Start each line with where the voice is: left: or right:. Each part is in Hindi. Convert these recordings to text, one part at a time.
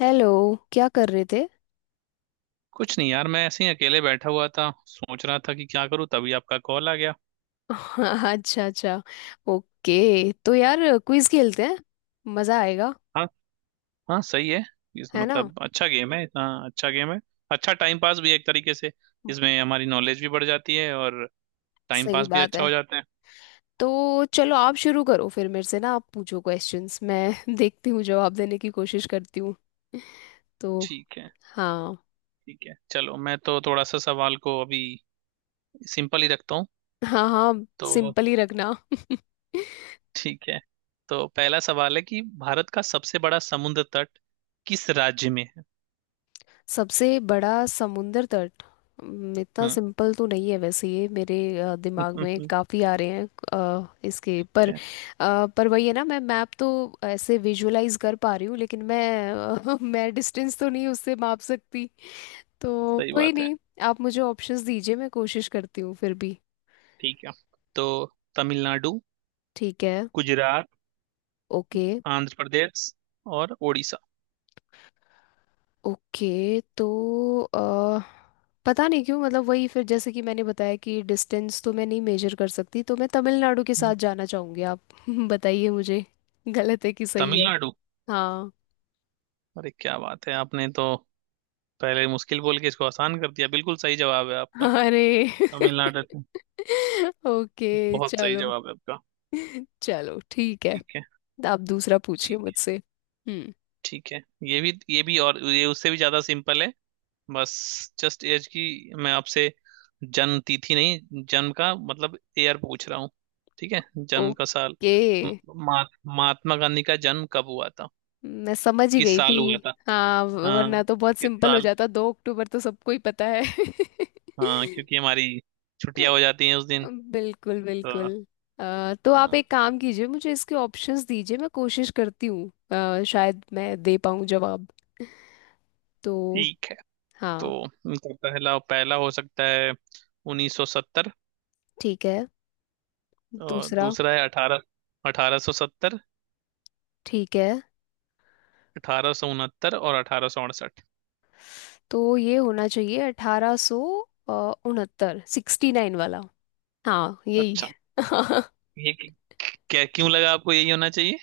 left: हेलो। क्या कर रहे थे?
right: कुछ नहीं यार। मैं ऐसे ही अकेले बैठा हुआ था, सोच रहा था कि क्या करूं, तभी आपका कॉल आ गया।
left: अच्छा, अच्छा। ओके, तो यार क्विज खेलते हैं, मज़ा आएगा।
right: हाँ। हाँ, सही है। इस
left: है ना?
right: मतलब अच्छा गेम है, इतना अच्छा गेम है। अच्छा, टाइम पास भी है एक तरीके से। इसमें हमारी नॉलेज भी बढ़ जाती है और टाइम
left: सही
right: पास भी
left: बात
right: अच्छा
left: है।
right: हो जाता है।
left: तो चलो, आप शुरू करो फिर, मेरे से ना आप पूछो क्वेश्चंस। मैं देखती हूँ, जवाब देने की कोशिश करती हूँ। तो
right: ठीक है।
left: हाँ।
right: ठीक है, चलो मैं तो थोड़ा सा सवाल को अभी सिंपल ही रखता हूँ।
left: हाँ, हाँ।
right: तो
left: सिंपल ही रखना।
right: ठीक है। तो पहला सवाल है कि भारत का सबसे बड़ा समुद्र तट किस राज्य में है?
left: सबसे बड़ा समुंदर तट। इतना
right: हम्म।
left: सिंपल तो नहीं है वैसे। ये मेरे दिमाग में
right: ठीक
left: काफ़ी आ रहे हैं। इसके पर
right: है।
left: पर वही है ना, मैं मैप तो ऐसे विजुअलाइज कर पा रही हूँ, लेकिन मैं अ, मैं डिस्टेंस तो नहीं उससे माप सकती। तो
right: सही
left: कोई
right: बात है।
left: नहीं, आप मुझे ऑप्शंस दीजिए, मैं कोशिश करती हूँ फिर भी।
right: ठीक है, तो तमिलनाडु,
left: ठीक है।
right: गुजरात,
left: ओके,
right: आंध्र प्रदेश और उड़ीसा।
left: ओके, तो अ, पता नहीं क्यों, मतलब वही फिर, जैसे कि मैंने बताया कि डिस्टेंस तो मैं नहीं मेजर कर सकती, तो मैं तमिलनाडु के
right: हम्म।
left: साथ जाना चाहूंगी। आप बताइए मुझे गलत है कि सही है।
right: तमिलनाडु।
left: हाँ।
right: अरे क्या बात है, आपने तो पहले मुश्किल बोल के इसको आसान कर दिया, बिल्कुल सही जवाब है आपका।
left: अरे!
right: तमिलनाडु।
left: ओके,
right: बहुत सही
left: चलो।
right: जवाब है आपका।
left: चलो ठीक है।
right: ठीक है।
left: आप दूसरा पूछिए
right: ठीक है।
left: मुझसे। हम्म।
right: ठीक है, ये भी और ये उससे भी ज्यादा सिंपल है। बस, जस्ट एज की, मैं आपसे जन्म तिथि नहीं, जन्म का मतलब ईयर पूछ रहा हूँ। ठीक है, जन्म का साल।
left: ओके।
right: म- महा- महात्मा गांधी का जन्म कब हुआ था,
left: मैं समझ ही
right: किस
left: गई थी।
right: साल हुआ था?
left: हाँ,
right: हाँ,
left: वरना तो बहुत
right: किस
left: सिंपल हो
right: साल?
left: जाता, 2 अक्टूबर तो सबको ही पता है।
right: हाँ, क्योंकि हमारी छुट्टियां हो जाती हैं उस दिन।
left: बिल्कुल,
right: तो
left: बिल्कुल। तो आप
right: हाँ,
left: एक काम कीजिए, मुझे इसके ऑप्शंस दीजिए, मैं कोशिश करती हूँ। शायद मैं दे पाऊँ जवाब। तो
right: ठीक है। तो
left: हाँ।
right: उनका पहला, पहला हो सकता है 1970,
left: ठीक है।
right: और
left: दूसरा।
right: दूसरा है 18 1870,
left: ठीक है,
right: 1869 और 1868।
left: तो ये होना चाहिए 1869, 69 वाला। हाँ, यही।
right: अच्छा, ये क- क्या, क्यों लगा आपको यही होना चाहिए?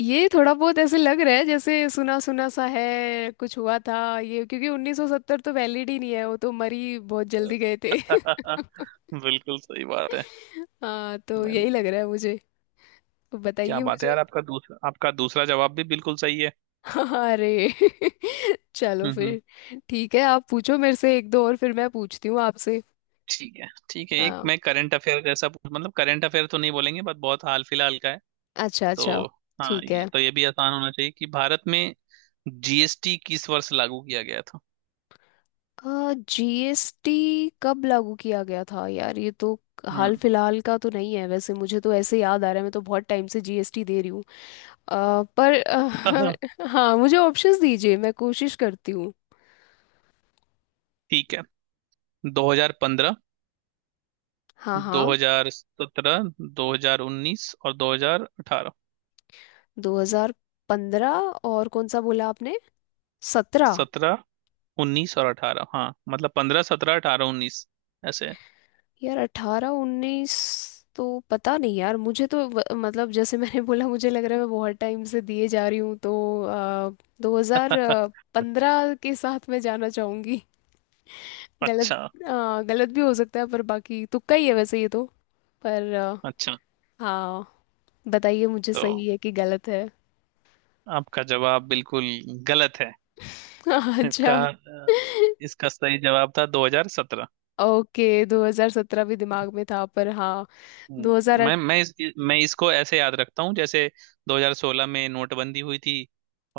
left: ये थोड़ा बहुत ऐसे लग रहा है, जैसे सुना सुना सा है कुछ हुआ था ये, क्योंकि 1970 तो वैलिड ही नहीं है, वो तो मरी बहुत जल्दी गए थे।
right: बिल्कुल सही बात है।
left: हाँ, तो यही
right: मैंने,
left: लग रहा है मुझे। तो
right: क्या
left: बताइए
right: बात है
left: मुझे।
right: यार, आपका दूसरा जवाब भी बिल्कुल सही है।
left: अरे! चलो
right: हम्म।
left: फिर ठीक है। आप पूछो मेरे से एक दो और, फिर मैं पूछती हूँ आपसे।
right: ठीक है। ठीक है, एक
left: हाँ।
right: मैं करंट अफेयर जैसा पूछ, मतलब करंट अफेयर तो नहीं बोलेंगे बट बहुत हाल फिलहाल का है।
left: अच्छा,
right: तो
left: अच्छा।
right: हाँ,
left: ठीक
right: ये
left: है।
right: तो ये भी आसान होना चाहिए कि भारत में जीएसटी किस वर्ष लागू किया गया था।
left: जीएसटी कब लागू किया गया था? यार, ये तो हाल
right: हम्म।
left: फिलहाल का तो नहीं है वैसे। मुझे तो ऐसे याद आ रहा है, मैं तो बहुत टाइम से जीएसटी दे रही हूँ। पर हाँ, मुझे ऑप्शंस दीजिए, मैं कोशिश करती हूँ।
right: ठीक है, 2015,
left: हाँ, हाँ।
right: 2017, 2019 और 2018।
left: 2015। और कौन सा बोला आपने? 17?
right: सत्रह, उन्नीस और अठारह, हाँ मतलब पंद्रह, सत्रह, अठारह, उन्नीस, ऐसे।
left: यार, अठारह उन्नीस तो पता नहीं। यार, मुझे तो मतलब जैसे मैंने बोला, मुझे लग रहा है मैं बहुत टाइम से दिए जा रही हूँ, तो दो हजार पंद्रह के साथ मैं जाना चाहूंगी। गलत।
right: अच्छा।
left: गलत भी हो सकता है, पर बाकी तुक्का ही है वैसे ये तो। पर
right: अच्छा,
left: हाँ, बताइए मुझे
right: तो
left: सही है कि गलत है।
right: आपका जवाब बिल्कुल गलत है। इसका
left: अच्छा।
right: अ, इसका सही जवाब था 2017।
left: ओके, 2017 भी दिमाग में था, पर हाँ।
right: हम्म।
left: 2008।
right: मैं इसको ऐसे याद रखता हूँ, जैसे 2016 में नोटबंदी हुई थी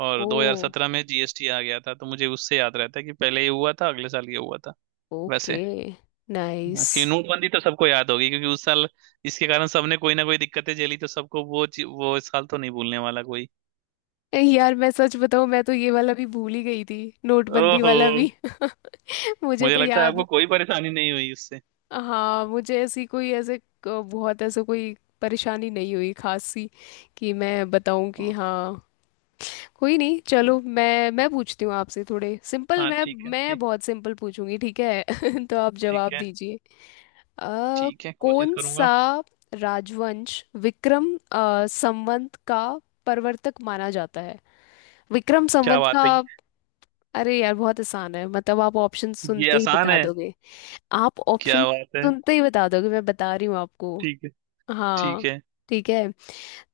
right: और
left: ओ।
right: 2017 में जीएसटी आ गया था। तो मुझे उससे याद रहता है कि पहले ये हुआ था, अगले साल ये हुआ था। वैसे
left: ओके। नाइस।
right: हाँ, कि नोटबंदी तो सबको याद होगी, क्योंकि उस साल इसके कारण सबने कोई ना कोई दिक्कतें झेली, तो सबको वो इस साल तो नहीं भूलने वाला कोई।
left: यार मैं सच बताऊं, मैं तो ये वाला भी भूल ही गई थी। नोटबंदी
right: ओहो।
left: वाला भी। मुझे
right: मुझे
left: तो
right: लगता है आपको
left: याद।
right: कोई परेशानी नहीं हुई उससे।
left: हाँ, मुझे ऐसी कोई ऐसे बहुत ऐसे कोई परेशानी नहीं हुई खास सी, कि मैं बताऊं कि
right: हाँ।
left: हाँ। कोई नहीं, चलो मैं पूछती हूँ आपसे थोड़े सिंपल।
right: हाँ,
left: मैं
right: ठीक है।
left: मैं
right: ठीक।
left: बहुत सिंपल पूछूंगी, ठीक है। तो आप
right: ठीक
left: जवाब
right: है।
left: दीजिए। अ,
right: ठीक है, कोशिश
left: कौन
right: करूंगा।
left: सा राजवंश विक्रम संवत का प्रवर्तक माना जाता है? विक्रम
right: क्या
left: संवत
right: बात
left: का।
right: है।
left: अरे यार, बहुत आसान है, मतलब आप ऑप्शन
right: ये
left: सुनते ही
right: आसान
left: बता
right: है?
left: दोगे। आप ऑप्शन
right: क्या बात है।
left: सुनते ही बता दोगे, मैं बता रही हूँ आपको।
right: ठीक है।
left: हाँ।
right: ठीक है।
left: ठीक है,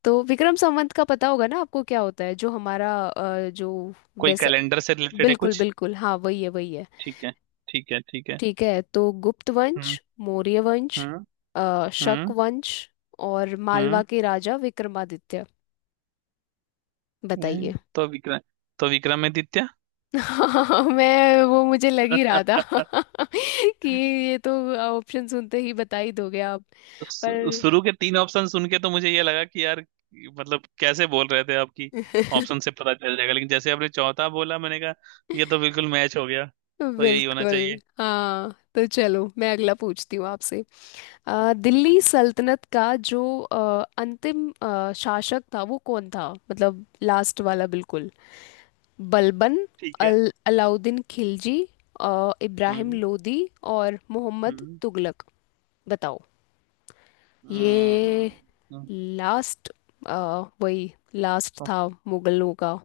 left: तो विक्रम संवत का पता होगा ना आपको क्या होता है, जो हमारा जो
right: कोई
left: वैसा।
right: कैलेंडर से रिलेटेड है
left: बिल्कुल,
right: कुछ?
left: बिल्कुल, हाँ, वही है, वही है।
right: ठीक है। ठीक है। ठीक है।
left: ठीक है, तो गुप्त
right: हम्म।
left: वंश, मौर्य वंश,
right: हम्म।
left: शक
right: हम्म।
left: वंश, और मालवा
right: हम्म।
left: के राजा विक्रमादित्य।
right: ए,
left: बताइए।
right: तो विक्रम तो विक्रमादित्य।
left: हाँ, मैं वो मुझे लग ही रहा था। कि ये तो ऑप्शन सुनते ही बता ही दोगे आप। पर
right: शुरू के तीन ऑप्शन सुन के तो मुझे ये लगा कि यार, मतलब कैसे बोल रहे थे आपकी ऑप्शन से पता चल जाएगा। लेकिन जैसे आपने चौथा बोला, मैंने कहा ये तो बिल्कुल मैच हो गया, तो यही होना
left: बिल्कुल।
right: चाहिए।
left: हाँ, तो चलो मैं अगला पूछती हूँ आपसे।
right: हम्म,
left: दिल्ली
right: पूछो।
left: सल्तनत का जो अंतिम शासक था वो कौन था, मतलब लास्ट वाला, बिल्कुल। बलबन,
right: ठीक है।
left: अल अलाउद्दीन खिलजी, इब्राहिम
right: हम्म।
left: लोदी, और मोहम्मद
right: हम्म।
left: तुगलक। बताओ।
right: हम्म।
left: ये
right: हम्म।
left: लास्ट, वही लास्ट
right: सम-
left: था मुगलों का,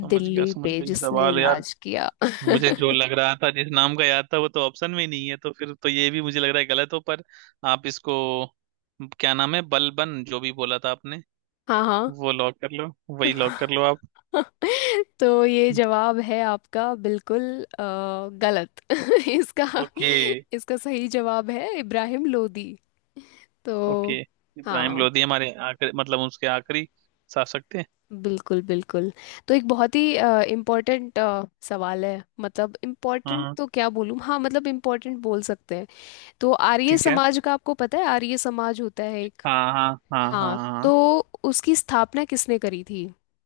right: समझ गया, समझ
left: पे
right: गया ये
left: जिसने
right: सवाल यार।
left: राज किया।
right: मुझे जो लग रहा था, जिस नाम का याद था, वो तो ऑप्शन में ही नहीं है, तो फिर तो ये भी मुझे लग रहा है गलत हो, पर आप इसको, क्या नाम है, बलबन जो भी बोला था आपने,
left: हाँ, हाँ।
right: वो लॉक कर लो, वही लॉक कर लो आप।
left: तो ये जवाब है आपका बिल्कुल गलत। इसका,
right: ओके।
left: इसका सही जवाब है इब्राहिम लोदी। तो
right: ओके। इब्राहिम
left: हाँ,
right: लोधी हमारे आखिरी, मतलब उसके आखिरी शासक थे।
left: बिल्कुल, बिल्कुल। तो एक बहुत ही इम्पोर्टेंट सवाल है, मतलब
right: हाँ।
left: इम्पोर्टेंट
right: हाँ।
left: तो क्या बोलूँ, हाँ, मतलब इम्पोर्टेंट बोल सकते हैं। तो आर्य
right: ठीक है।
left: समाज का आपको पता है, आर्य समाज होता है एक।
right: हाँ, हाँ, हाँ, हाँ,
left: हाँ।
right: हाँ।
left: तो उसकी स्थापना किसने करी थी?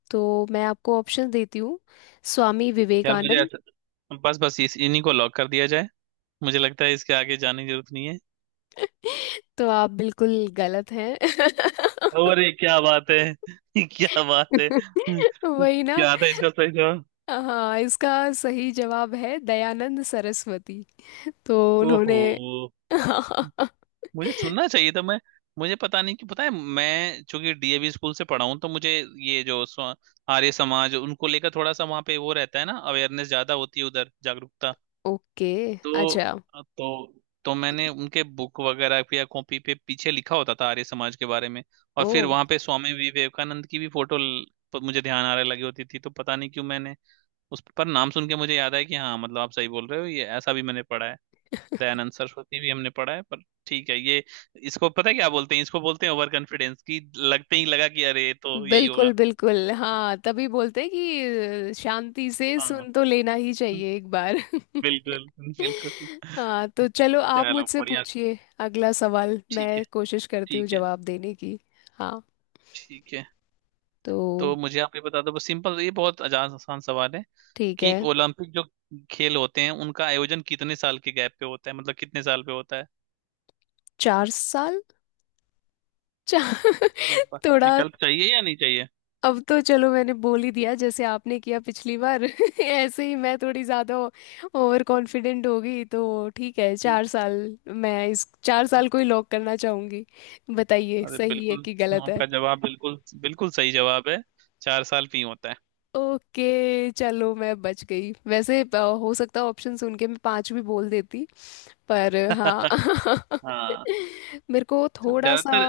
left: तो मैं आपको ऑप्शन देती हूँ। स्वामी
right: यार, मुझे
left: विवेकानंद।
right: ऐसा, बस, बस इस इन्हीं को लॉक कर दिया जाए, मुझे लगता है इसके आगे जाने की जरूरत नहीं है।
left: तो आप बिल्कुल गलत हैं।
right: अरे क्या बात है क्या बात है
left: वही ना।
right: क्या था इसका सही जवाब?
left: हाँ, इसका सही जवाब है दयानंद सरस्वती। तो उन्होंने।
right: ओहो। मुझे सुनना चाहिए था। मैं, मुझे पता नहीं कि पता है, मैं चूंकि डीएवी स्कूल से पढ़ा हूँ तो मुझे ये जो आर्य समाज, उनको लेकर थोड़ा सा वहाँ पे वो रहता है ना, अवेयरनेस ज्यादा होती है उधर, जागरूकता।
left: ओके,
right: तो
left: अच्छा।
right: तो तो मैंने उनके बुक वगैरह पे या कॉपी पे पीछे लिखा होता था आर्य समाज के बारे में, और
left: ओ,
right: फिर वहां पे स्वामी विवेकानंद की भी फोटो मुझे ध्यान आ रहा, लगी होती थी। तो पता नहीं क्यों मैंने उस पर नाम सुन के मुझे याद आया कि हाँ, मतलब आप सही बोल रहे हो, ये ऐसा भी मैंने पढ़ा है। दयानंद सरस्वती भी हमने पढ़ा है, पर ठीक है, ये, इसको पता है क्या बोलते हैं, इसको बोलते हैं ओवर कॉन्फिडेंस। की लगते ही लगा कि अरे, ये तो यही होगा।
left: बिल्कुल, बिल्कुल, हाँ, तभी बोलते हैं कि शांति से
right: हाँ,
left: सुन तो लेना ही चाहिए एक बार।
right: बिल्कुल, बिल्कुल।
left: हाँ, तो चलो आप
right: चलो,
left: मुझसे
right: बढ़िया।
left: पूछिए। अगला सवाल
right: ठीक है।
left: मैं कोशिश करती हूँ
right: ठीक है।
left: जवाब देने की। हाँ।
right: ठीक है,
left: तो
right: तो मुझे आप ये बता दो, बस सिंपल, ये बहुत आसान, आसान सवाल है
left: ठीक
right: कि
left: है,
right: ओलंपिक जो खेल होते हैं उनका आयोजन कितने साल के गैप पे होता है, मतलब कितने साल पे होता है?
left: 4 साल। चार।
right: एक बार
left: थोड़ा,
right: विकल्प चाहिए या नहीं चाहिए?
left: अब तो चलो मैंने बोल ही दिया, जैसे आपने किया पिछली बार ऐसे ही मैं थोड़ी ज़्यादा ओवर कॉन्फिडेंट हो गई, तो ठीक है
right: हम्म।
left: चार साल। मैं इस 4 साल को ही लॉक करना चाहूँगी। बताइए
right: अरे
left: सही है
right: बिल्कुल,
left: कि गलत है।
right: आपका जवाब बिल्कुल, बिल्कुल सही जवाब है। 4 साल पे ही होता है।
left: ओके, चलो मैं बच गई। वैसे हो सकता है ऑप्शन सुन के मैं पाँच भी बोल देती, पर हाँ।
right: हाँ,
left: मेरे को
right: तो
left: थोड़ा सा,
right: ज्यादातर,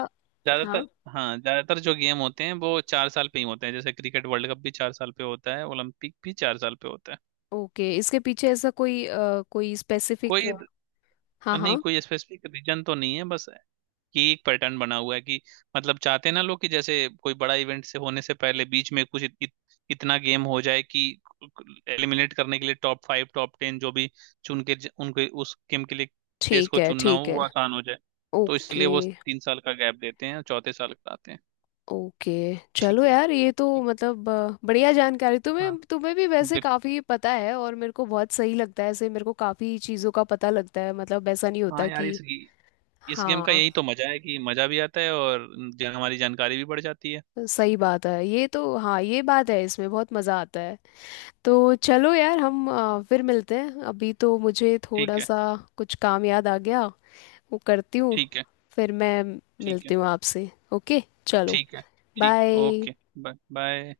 left: हाँ।
right: ज्यादातर, हाँ ज्यादातर जो गेम होते हैं वो 4 साल पे ही होते हैं, जैसे क्रिकेट वर्ल्ड कप भी 4 साल पे होता है, ओलंपिक भी 4 साल पे होता है।
left: ओके, इसके पीछे ऐसा कोई कोई स्पेसिफिक?
right: कोई,
left: हाँ,
right: नहीं,
left: हाँ।
right: कोई स्पेसिफिक रीजन तो नहीं है, बस कि एक पैटर्न बना हुआ है कि, मतलब चाहते हैं ना लोग कि जैसे कोई बड़ा इवेंट से होने से पहले बीच में कुछ इत, इत, इतना गेम हो जाए कि एलिमिनेट करने के लिए टॉप फाइव, टॉप टेन जो भी चुन के उनके उस गेम के लिए देश
left: ठीक
right: को
left: है,
right: चुनना हो,
left: ठीक है।
right: वो आसान हो जाए। तो इसलिए
left: ओके,
right: वो 3 साल का गैप देते हैं और चौथे साल कराते हैं।
left: ओके। चलो
right: ठीक है।
left: यार, ये तो
right: ठीक
left: मतलब बढ़िया जानकारी,
right: है। हाँ।
left: तुम्हें तुम्हें भी वैसे
right: बिल
left: काफ़ी पता है, और मेरे को बहुत सही लगता है ऐसे, मेरे को काफ़ी चीज़ों का पता लगता है, मतलब ऐसा नहीं होता
right: हाँ यार,
left: कि
right: इस गेम का
left: हाँ।
right: यही तो मजा है कि मजा भी आता है और हमारी जानकारी भी बढ़ जाती है।
left: सही बात है ये तो, हाँ ये बात है, इसमें बहुत मज़ा आता है। तो चलो यार हम फिर मिलते हैं, अभी तो मुझे थोड़ा
right: ठीक है।
left: सा कुछ काम याद आ गया, वो करती हूँ।
right: ठीक है।
left: फिर मैं
right: ठीक है।
left: मिलती हूँ आपसे। ओके, चलो,
right: ठीक है। ठीक। ओके।
left: बाय।
right: Bye bye.